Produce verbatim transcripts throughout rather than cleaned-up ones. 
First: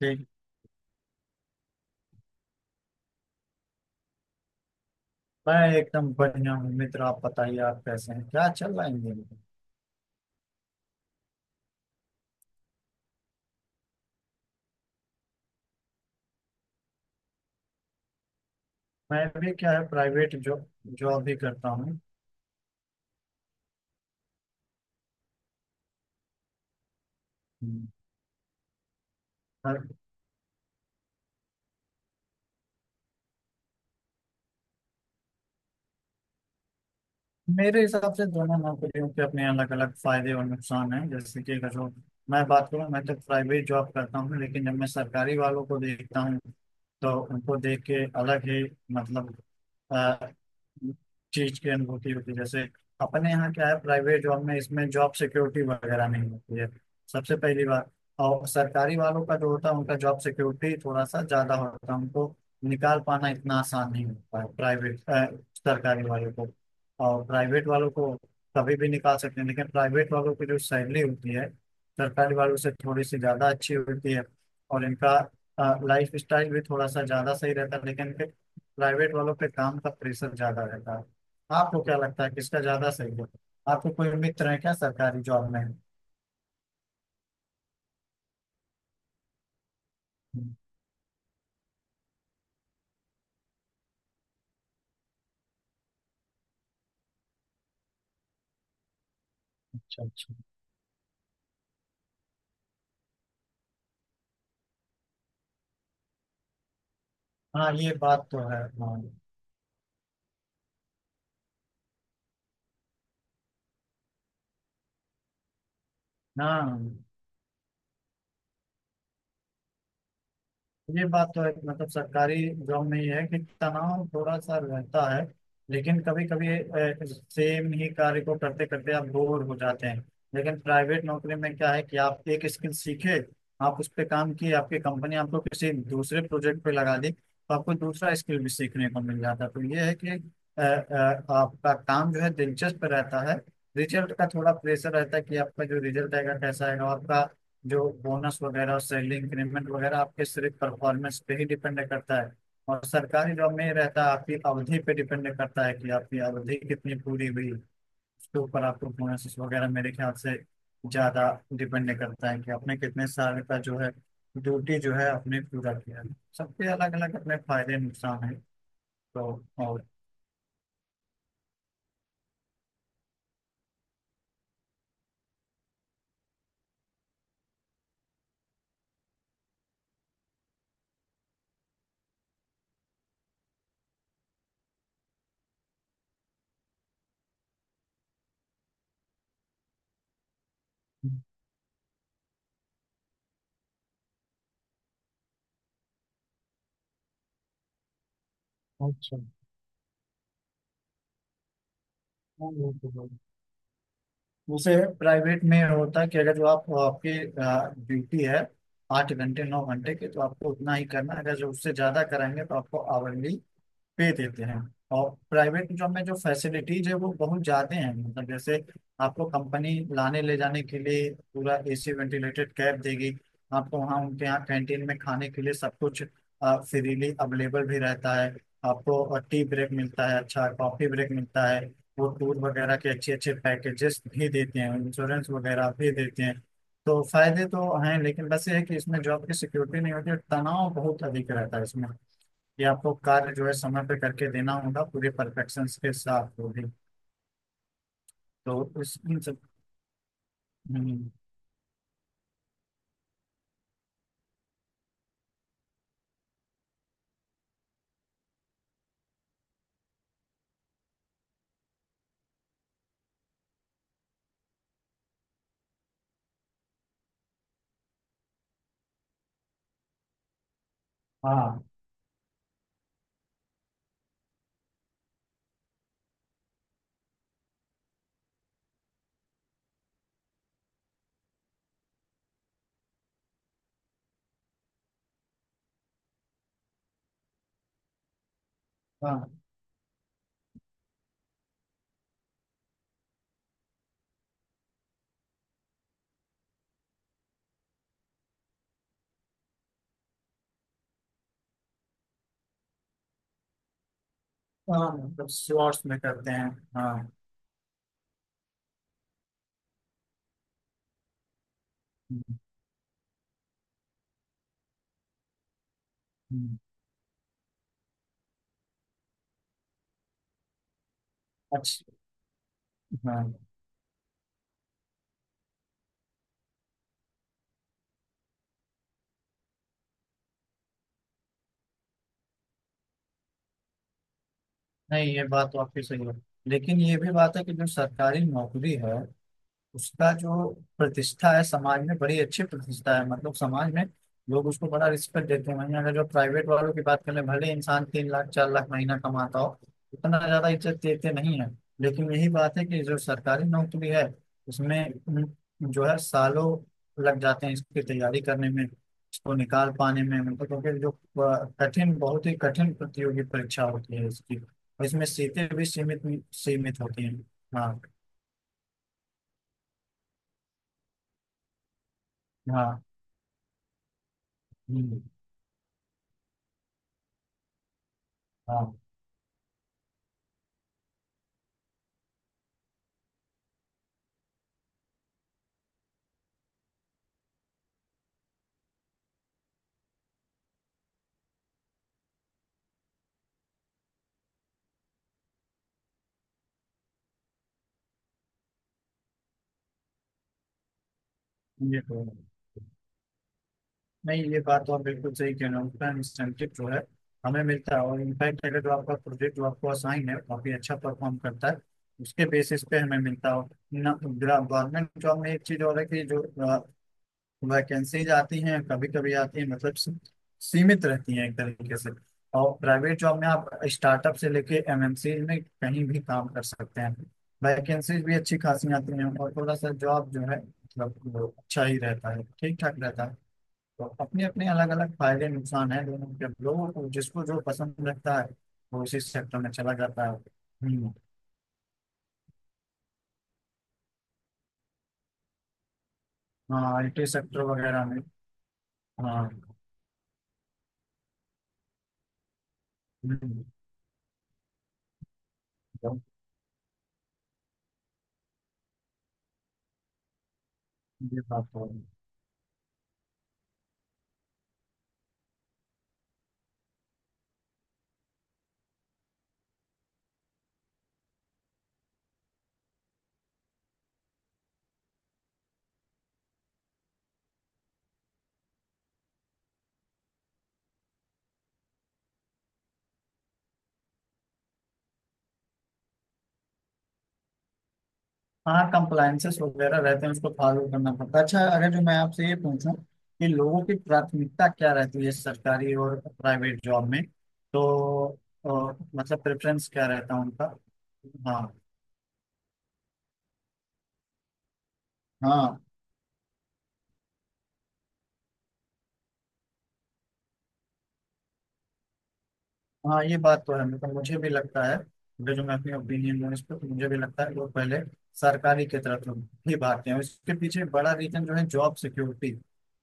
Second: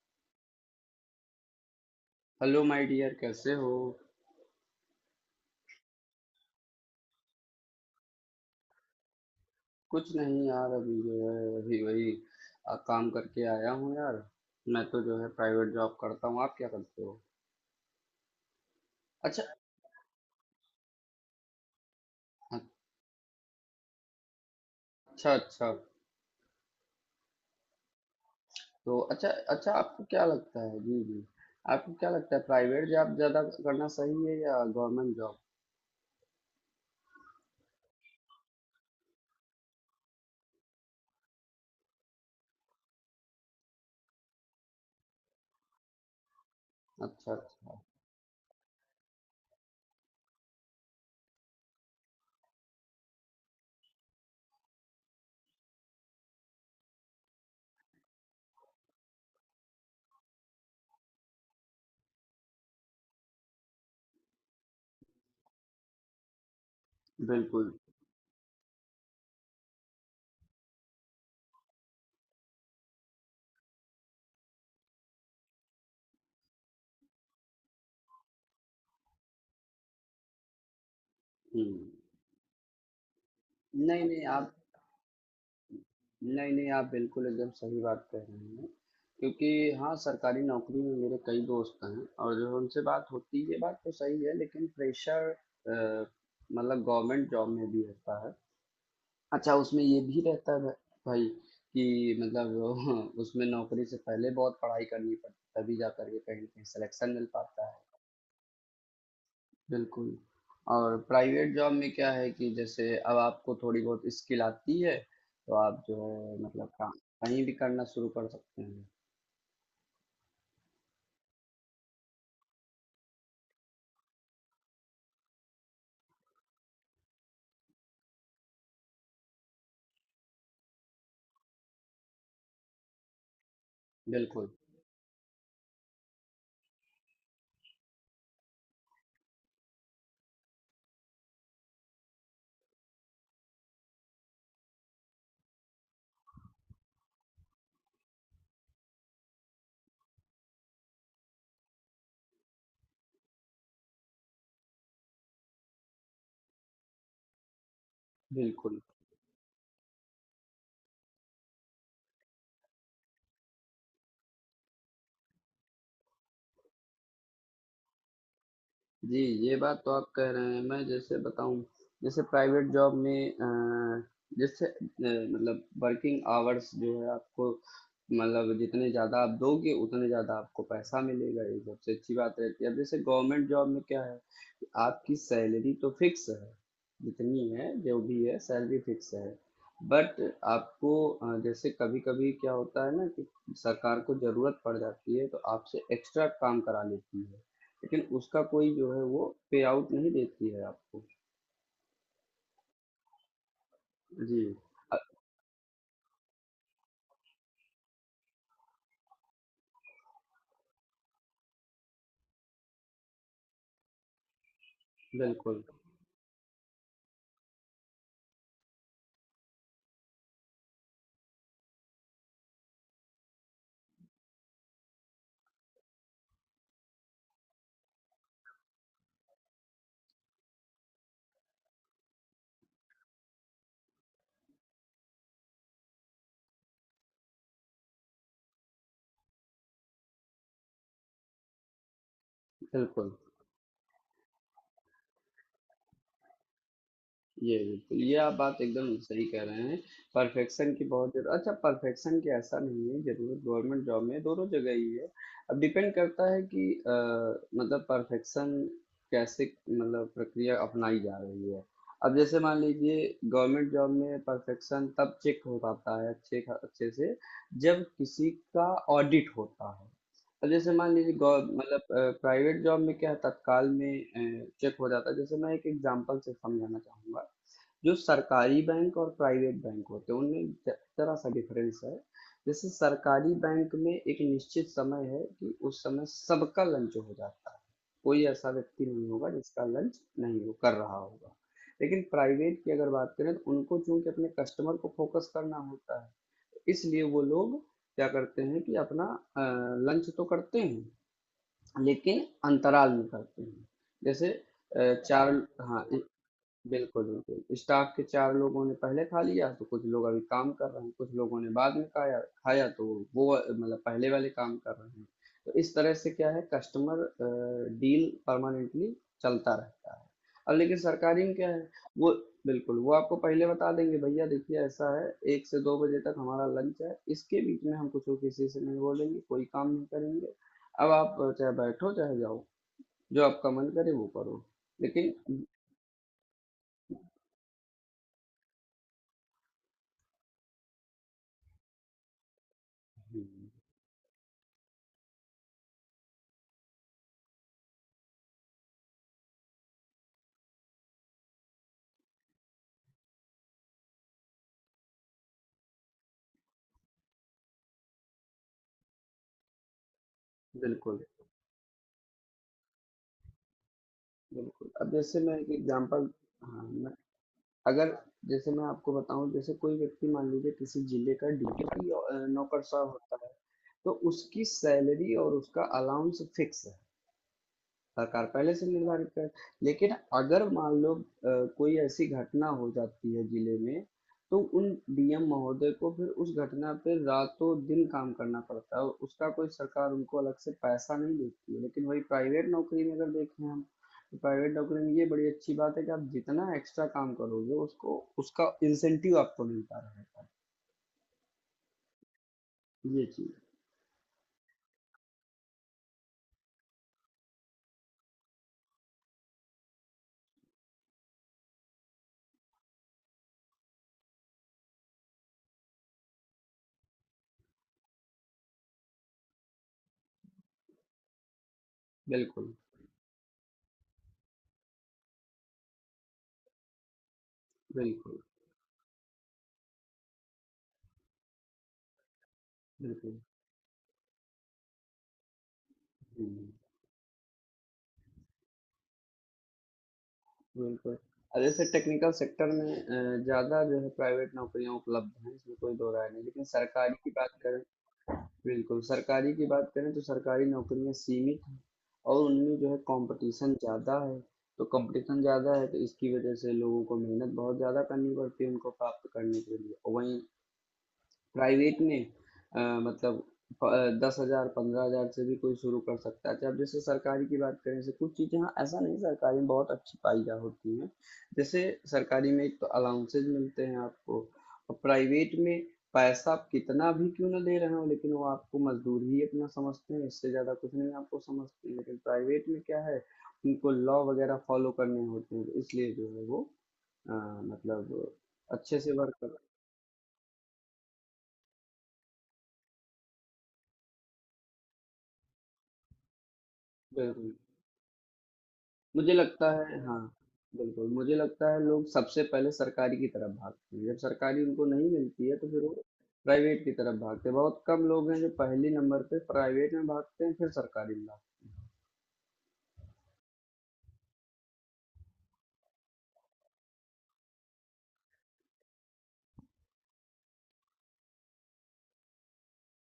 ठीक। Hello my dear, कैसे हो। मैं एकदम बढ़िया हूँ मित्र। आप बताइए, आप कैसे हैं? क्या चल रहा है इन दिनों? कुछ नहीं यार, अभी जो है वही वही। आ, काम करके आया हूँ यार। मैं तो जो है प्राइवेट जॉब करता हूँ। आप क्या करते हो? मैं अच्छा, भी, क्या है, प्राइवेट जॉब। जॉब भी करता हूँ। अच्छा। अच्छा, हम्म। तो अच्छा। अच्छा, और। आपको क्या लगता है? जी, जी। आपको क्या लगता है प्राइवेट जॉब ज़्यादा करना सही है या गवर्नमेंट जॉब? मेरे हिसाब से दोनों नौकरियों के अपने अलग अलग फायदे और नुकसान हैं, जैसे कि अगर जो मैं बात करूं, मैं तो प्राइवेट जॉब करता हूं, लेकिन जब मैं सरकारी वालों को देखता हूं तो अच्छा, उनको अच्छा। देख के अलग ही मतलब अ, चीज की अनुभूति होती है। जैसे अपने यहाँ क्या है, प्राइवेट जॉब में इसमें जॉब सिक्योरिटी वगैरह नहीं होती है, सबसे पहली बात। और सरकारी वालों का जो होता है, उनका जॉब सिक्योरिटी थोड़ा सा ज्यादा होता है, उनको निकाल पाना इतना आसान नहीं होता है। प्राइवेट, सरकारी वालों को और प्राइवेट बिल्कुल। वालों को कभी भी निकाल सकते हैं, लेकिन प्राइवेट वालों की जो सैलरी होती है, सरकारी वालों से थोड़ी सी ज़्यादा अच्छी होती है, और इनका लाइफ स्टाइल भी थोड़ा सा ज़्यादा सही रहता है, लेकिन इनके, प्राइवेट वालों पे काम का प्रेशर ज़्यादा रहता है। हम्म। आपको क्या लगता है किसका ज़्यादा सही है? आपको नहीं कोई नहीं मित्र आप है क्या सरकारी जॉब में? नहीं नहीं आप बिल्कुल एकदम सही बात कह रहे हैं। क्योंकि हाँ, सरकारी नौकरी में मेरे कई दोस्त हैं और जो उनसे बात होती है ये बात तो सही है, लेकिन प्रेशर मतलब गवर्नमेंट जॉब में भी रहता है। अच्छा, उसमें ये अच्छा भी अच्छा। रहता है। भा- भाई, कि मतलब उसमें नौकरी से पहले बहुत पढ़ाई करनी पड़ती है, तभी जा करके कहीं ना कहीं सिलेक्शन मिल पाता हाँ है। ये बात तो है, हाँ। बिल्कुल। और प्राइवेट जॉब में क्या है कि जैसे अब आपको थोड़ी बहुत स्किल आती है, तो आप जो है मतलब काम हाँ कहीं भी करना शुरू कर सकते हैं। ये बात तो है कि मतलब सरकारी जॉब में ये है कि तनाव थोड़ा सा रहता है, लेकिन कभी कभी सेम ही कार्य को करते करते आप बोर हो जाते हैं। लेकिन प्राइवेट नौकरी में क्या है कि आप एक स्किल सीखे, आप उस पर काम बिल्कुल, किए, आपकी कंपनी आपको किसी दूसरे प्रोजेक्ट पे लगा दी, तो आपको दूसरा स्किल भी सीखने को मिल जाता है। तो ये है कि अ, अ, आपका काम जो है दिलचस्प रहता है। रिजल्ट का थोड़ा प्रेशर रहता है कि आपका जो रिजल्ट आएगा कैसा आएगा, आपका जो बोनस वगैरह, सैलरी इंक्रीमेंट वगैरह आपके सिर्फ परफॉर्मेंस पे ही डिपेंड करता है। और सरकारी जॉब में ये रहता है, आपकी अवधि पे डिपेंड करता है कि आपकी अवधि कितनी पूरी हुई, उसके ऊपर बिल्कुल। आपको बोनस वगैरह मेरे ख्याल से ज्यादा डिपेंड करता है, कि आपने कितने साल का जो है ड्यूटी जो है आपने पूरा किया है। सबके अलग अलग अपने फायदे नुकसान है। जी, तो। ये बात और। तो आप कह रहे हैं। मैं जैसे बताऊँ, जैसे प्राइवेट जॉब में अ, जैसे अ, मतलब वर्किंग आवर्स जो है आपको, मतलब जितने ज़्यादा आप दोगे उतने ज़्यादा आपको पैसा मिलेगा, ये सबसे अच्छी बात रहती है। अब जैसे गवर्नमेंट जॉब में क्या है, कि आपकी सैलरी तो फिक्स है, जितनी है जो भी है सैलरी फिक्स है। बट आपको अ, जैसे कभी-कभी क्या होता है ना कि सरकार को ज़रूरत पड़ जाती है तो आपसे एक्स्ट्रा काम करा लेती है। लेकिन उसका कोई जो है अच्छा। वो पे आउट नहीं देती है आपको। हाँ, वो तो है। जी। उसे अ, प्राइवेट में होता है कि अगर जो आप, आपकी ड्यूटी है आठ घंटे नौ घंटे की, तो आपको उतना ही करना है। अगर जो उससे ज्यादा कराएंगे तो आपको आवरली पे देते हैं। और बिल्कुल, प्राइवेट जॉब में जो फैसिलिटीज है वो बहुत ज्यादा हैं, मतलब जैसे आपको कंपनी लाने ले जाने के लिए पूरा एसी वेंटिलेटेड कैब देगी, आपको वहाँ उनके यहाँ कैंटीन में खाने के लिए सब कुछ फ्रीली अवेलेबल भी रहता है, आपको टी ब्रेक मिलता है, अच्छा कॉफी ब्रेक मिलता है, वो टूर वगैरह के अच्छे अच्छे पैकेजेस भी देते हैं, इंश्योरेंस वगैरह भी देते हैं। तो फायदे तो हैं, लेकिन बस ये है कि इसमें जॉब की सिक्योरिटी नहीं होती और तनाव बहुत अधिक रहता है इसमें, कि आपको बिल्कुल। कार्य जो है समय पे करके देना होगा पूरे परफेक्शन के साथ, वो भी। ये बिल्कुल, ये आप बात तो एकदम उस, इन सही सब। कह रहे हैं। परफेक्शन की हम्म। बहुत जरूरत। अच्छा, परफेक्शन की ऐसा नहीं है, जरूरत गवर्नमेंट जॉब में दोनों जगह ही है। अब डिपेंड करता है कि अ, मतलब परफेक्शन कैसे, मतलब प्रक्रिया अपनाई जा रही है। अब जैसे मान लीजिए गवर्नमेंट जॉब में परफेक्शन तब चेक हो पाता है अच्छे खा- अच्छे से, जब किसी का ऑडिट होता है। अब जैसे मान लीजिए गौ हाँ। मतलब प्राइवेट जॉब में क्या है तत्काल में चेक हो जाता है, जैसे मैं एक एग्जांपल से समझाना चाहूँगा। जो सरकारी बैंक और प्राइवेट बैंक होते हैं, उनमें ज- जरा सा डिफरेंस है। जैसे सरकारी बैंक में एक निश्चित समय है कि उस समय सबका लंच हो जाता है। कोई ऐसा व्यक्ति नहीं होगा हाँ। जिसका लंच नहीं हो कर रहा होगा। लेकिन प्राइवेट की अगर बात करें तो उनको चूंकि अपने कस्टमर को फोकस करना होता है, इसलिए वो लोग क्या करते हैं कि अपना लंच तो करते हैं लेकिन अंतराल में करते हैं। जैसे हाँ अ, चार, मतलब हाँ, शॉर्ट्स में करते हैं। बिल्कुल, हाँ। बिल्कुल। स्टाफ के चार लोगों ने पहले खा लिया, तो कुछ लोग अभी काम कर रहे हैं, कुछ लोगों ने बाद में खाया हम्म। खाया, तो वो अ, मतलब पहले वाले काम कर रहे हैं। तो इस तरह से क्या है, हम्म। कस्टमर अ, डील परमानेंटली चलता रहता है। अब लेकिन सरकारी में क्या है, अच्छा। वो बिल्कुल, वो आपको हाँ। पहले बता देंगे, भैया देखिए ऐसा है, एक से दो बजे तक हमारा लंच है, इसके बीच में हम कुछ और किसी से नहीं बोलेंगे, कोई काम नहीं करेंगे। अब आप चाहे बैठो चाहे जाओ, जो आपका मन करे वो करो। लेकिन नहीं ये बात तो आपकी सही है, लेकिन ये भी बात है कि जो सरकारी नौकरी है, उसका जो प्रतिष्ठा है समाज में, बड़ी अच्छी प्रतिष्ठा है, हुँ, मतलब समाज में लोग उसको बड़ा रिस्पेक्ट देते हैं। वहीं अगर जो प्राइवेट वालों की बात करें, भले इंसान तीन लाख चार लाख महीना कमाता हो, उतना ज्यादा इज्जत देते नहीं है। लेकिन यही बात है कि जो सरकारी नौकरी है, उसमें उम, जो है सालों लग जाते हैं इसकी तैयारी करने में, इसको निकाल पाने में। मतलब क्योंकि जो बिल्कुल। अ, कठिन, बहुत ही कठिन प्रतियोगी परीक्षा होती है इसकी, बिल्कुल, और अब इसमें जैसे मैं सीटें एक भी सीमित, एग्जांपल, हाँ सीमित मैं, होती हैं। हाँ। अगर जैसे मैं आपको बताऊं, जैसे कोई व्यक्ति मान लीजिए किसी जिले का डीटीपी नौकरशाह हाँ। होता है। तो उसकी हम्म। सैलरी और उसका अलाउंस फिक्स है। सरकार पहले से हाँ निर्धारित कर। लेकिन अगर मान लो अ, कोई ऐसी घटना हो जाती है जिले में, तो उन डीएम महोदय को फिर उस घटना पे रातों दिन काम करना पड़ता है और उसका कोई सरकार उनको अलग से पैसा नहीं देती है, लेकिन वही प्राइवेट नौकरी में अगर देखें हम, तो प्राइवेट नौकरी में ये बड़ी अच्छी बात है कि आप जितना एक्स्ट्रा काम करोगे उसको उसका इंसेंटिव आपको मिलता रहेगा। ये तो है। ये चीज। नहीं ये बात तो आप बिल्कुल सही कह रहे हो, उतना इंसेंटिव जो है हमें मिलता है, और इनफैक्ट अगर जो आपका प्रोजेक्ट जो आपको असाइन है काफी अच्छा परफॉर्म करता है, उसके बेसिस पे हमें मिलता हो ना। गवर्नमेंट जॉब में एक चीज और है कि जो वैकेंसीज आती हैं कभी कभी आती हैं, मतलब सी- सीमित रहती हैं एक तरीके से। बिल्कुल, और प्राइवेट जॉब में आप स्टार्टअप से लेके एमएनसी में कहीं भी काम कर सकते हैं, वैकेंसीज भी बिल्कुल, अच्छी खासी आती हैं, और थोड़ा सा जॉब जो है, मतलब वो अच्छा ही रहता है, ठीक ठाक रहता है। बिल्कुल, तो अपने अपने अलग अलग फायदे नुकसान हैं दोनों के, लोगों को जिसको जो पसंद लगता है वो उसी सेक्टर में चला जाता है। हम्म। बिल्कुल। अ, जैसे टेक्निकल सेक्टर में अ, ज़्यादा जो है प्राइवेट नौकरियाँ उपलब्ध हैं, इसमें कोई दो राय नहीं। लेकिन हाँ सरकारी आईटी की बात सेक्टर करें, वगैरह में। बिल्कुल, हाँ। सरकारी की बात करें तो सरकारी नौकरियाँ सीमित हैं। और उनमें जो है हम्म। कॉम्पिटिशन ज़्यादा है। तो कॉम्पिटिशन ज़्यादा है तो तो इसकी वजह से लोगों को मेहनत बहुत ज़्यादा करनी पड़ती है उनको प्राप्त करने के लिए। और वहीं ये बात तो प्राइवेट है। में अ, मतलब दस हजार पंद्रह हजार से भी कोई शुरू कर सकता है। जब जैसे सरकारी की बात करें, जैसे कुछ चीज़ें, हाँ, ऐसा नहीं, सरकारी में बहुत अच्छी पाई जा होती हैं। जैसे सरकारी में एक तो अलाउंसेज मिलते हैं आपको, और प्राइवेट में पैसा आप कितना भी क्यों ना दे रहे हो, लेकिन वो आपको मजदूर ही अपना समझते हैं, इससे ज़्यादा कुछ नहीं आपको समझते हैं। लेकिन प्राइवेट में क्या है, उनको लॉ वगैरह फॉलो करने होते हैं, तो इसलिए जो है वो अ, मतलब हाँ अच्छे से वर्क कर। कंप्लायंसेस वगैरह रहते हैं, उसको फॉलो करना पड़ता है। अच्छा, अगर जो मैं आपसे ये पूछूं कि लोगों की प्राथमिकता क्या रहती है सरकारी और प्राइवेट जॉब में, बिल्कुल, तो अ, मुझे मतलब लगता प्रेफरेंस है, क्या हाँ। रहता है उनका? बिल्कुल, मुझे हाँ। लगता है लोग सबसे पहले सरकारी की तरफ भागते हैं, जब सरकारी उनको नहीं मिलती है तो फिर हाँ। वो प्राइवेट की तरफ भागते हैं, बहुत कम लोग हैं जो पहले नंबर पे प्राइवेट में भागते हैं फिर सरकारी में भागते हाँ ये बात तो है, मतलब मुझे भी लगता है, जो जो मैं अपनी ओपिनियन दूँ इस पर, तो मुझे भी लगता है वो पहले सरकारी की तरफ ही भागते हैं। इसके पीछे बड़ा रीजन जो है जॉब सिक्योरिटी,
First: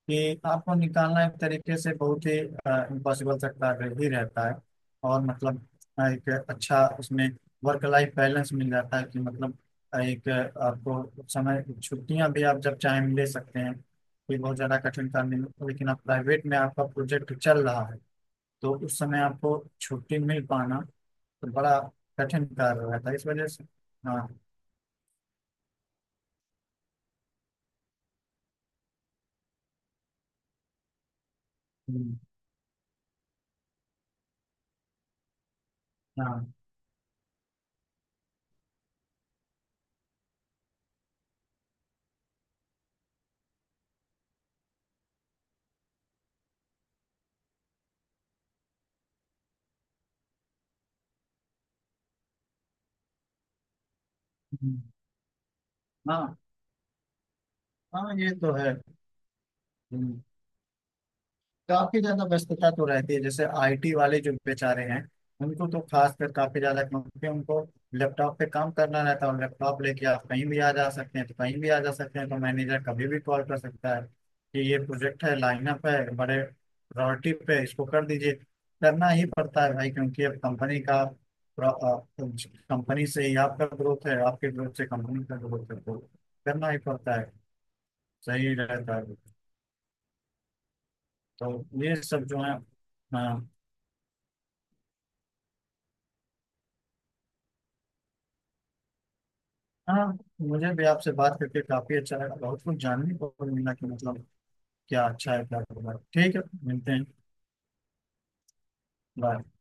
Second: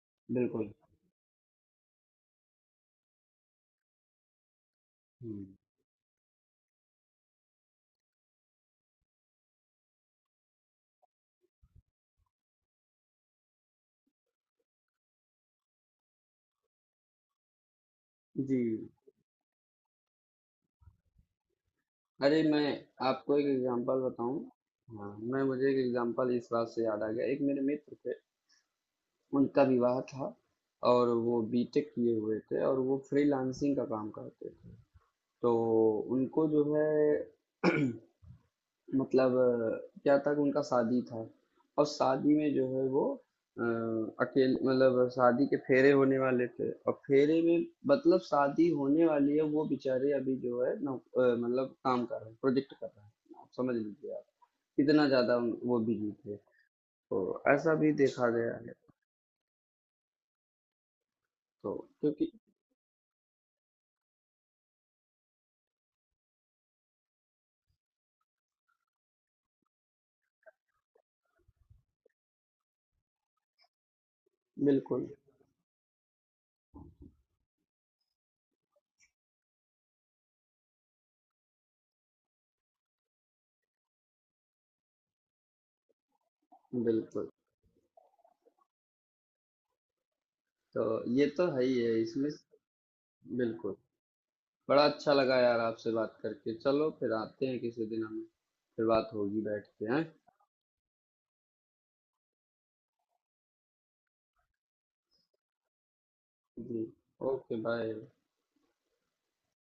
हैं। कि बिल्कुल। आपको निकालना एक तरीके से बहुत ही इम्पॉसिबल सा कार्य ही रहता है। और हम्म। मतलब अ, एक अच्छा उसमें वर्क लाइफ बैलेंस मिल जाता है, कि मतलब अ, एक अ, आपको समय छुट्टियां भी आप जब चाहें ले सकते हैं, कोई बहुत ज़्यादा कठिन काम नहीं। लेकिन आप प्राइवेट में आपका प्रोजेक्ट चल रहा है जी। तो उस समय आपको छुट्टी मिल पाना तो बड़ा अरे कठिन मैं कार्य हो रहा था, इस आपको वजह एक से। एग्जांपल हाँ। बताऊं। हाँ, मैं मुझे एक एग्जांपल इस बात से याद आ गया। एक मेरे मित्र थे। उनका विवाह था और वो बीटेक किए हम्म। हुए थे और वो फ्रीलांसिंग का काम करते थे। तो उनको हाँ। जो है मतलब अ, क्या था कि उनका शादी था। और शादी में जो है वो अ, अकेले, मतलब शादी के फेरे होने वाले थे, और फेरे में, मतलब शादी होने वाली है, वो बेचारे अभी जो है नौ- अ, मतलब काम कर रहे हैं, प्रोजेक्ट कर रहे हैं, आप समझ लीजिए, आप हम्म। इतना ज्यादा उन- वो बिजी थे। हाँ। तो ऐसा भी हाँ देखा ये तो गया है। है। तो काफी ज्यादा क्योंकि, व्यस्तता तो रहती है, जैसे आईटी वाले जो बेचारे हैं, उनको तो खासकर काफी ज्यादा, क्योंकि उनको लैपटॉप पे काम करना रहता है, और लैपटॉप लेके आप कहीं भी आ जा सकते हैं, तो कहीं भी आ जा सकते हैं तो मैनेजर कभी भी कॉल कर सकता है कि ये बिल्कुल, प्रोजेक्ट है, लाइनअप है, बड़े प्रायोरिटी पे है, इसको कर दीजिए। करना ही पड़ता है भाई, क्योंकि अब कंपनी का, कंपनी से ही आपका ग्रोथ है, आपके ग्रोथ से कंपनी का ग्रोथ है, तो करना ही पड़ता बिल्कुल। है। सही रहता है। तो ये तो है ही तो है ये सब इसमें। जो है। बिल्कुल, बड़ा अच्छा लगा यार आपसे बात करके। चलो फिर आते हैं किसी दिन हम। फिर बात होगी, बैठ के हैं। हाँ मुझे भी आपसे बात करके काफी अच्छा लगा, बहुत कुछ जानने को मिला, कि मतलब क्या अच्छा है क्या बुरा है। ठीक है। जी। मिलते हैं। Okay, bye. बाय।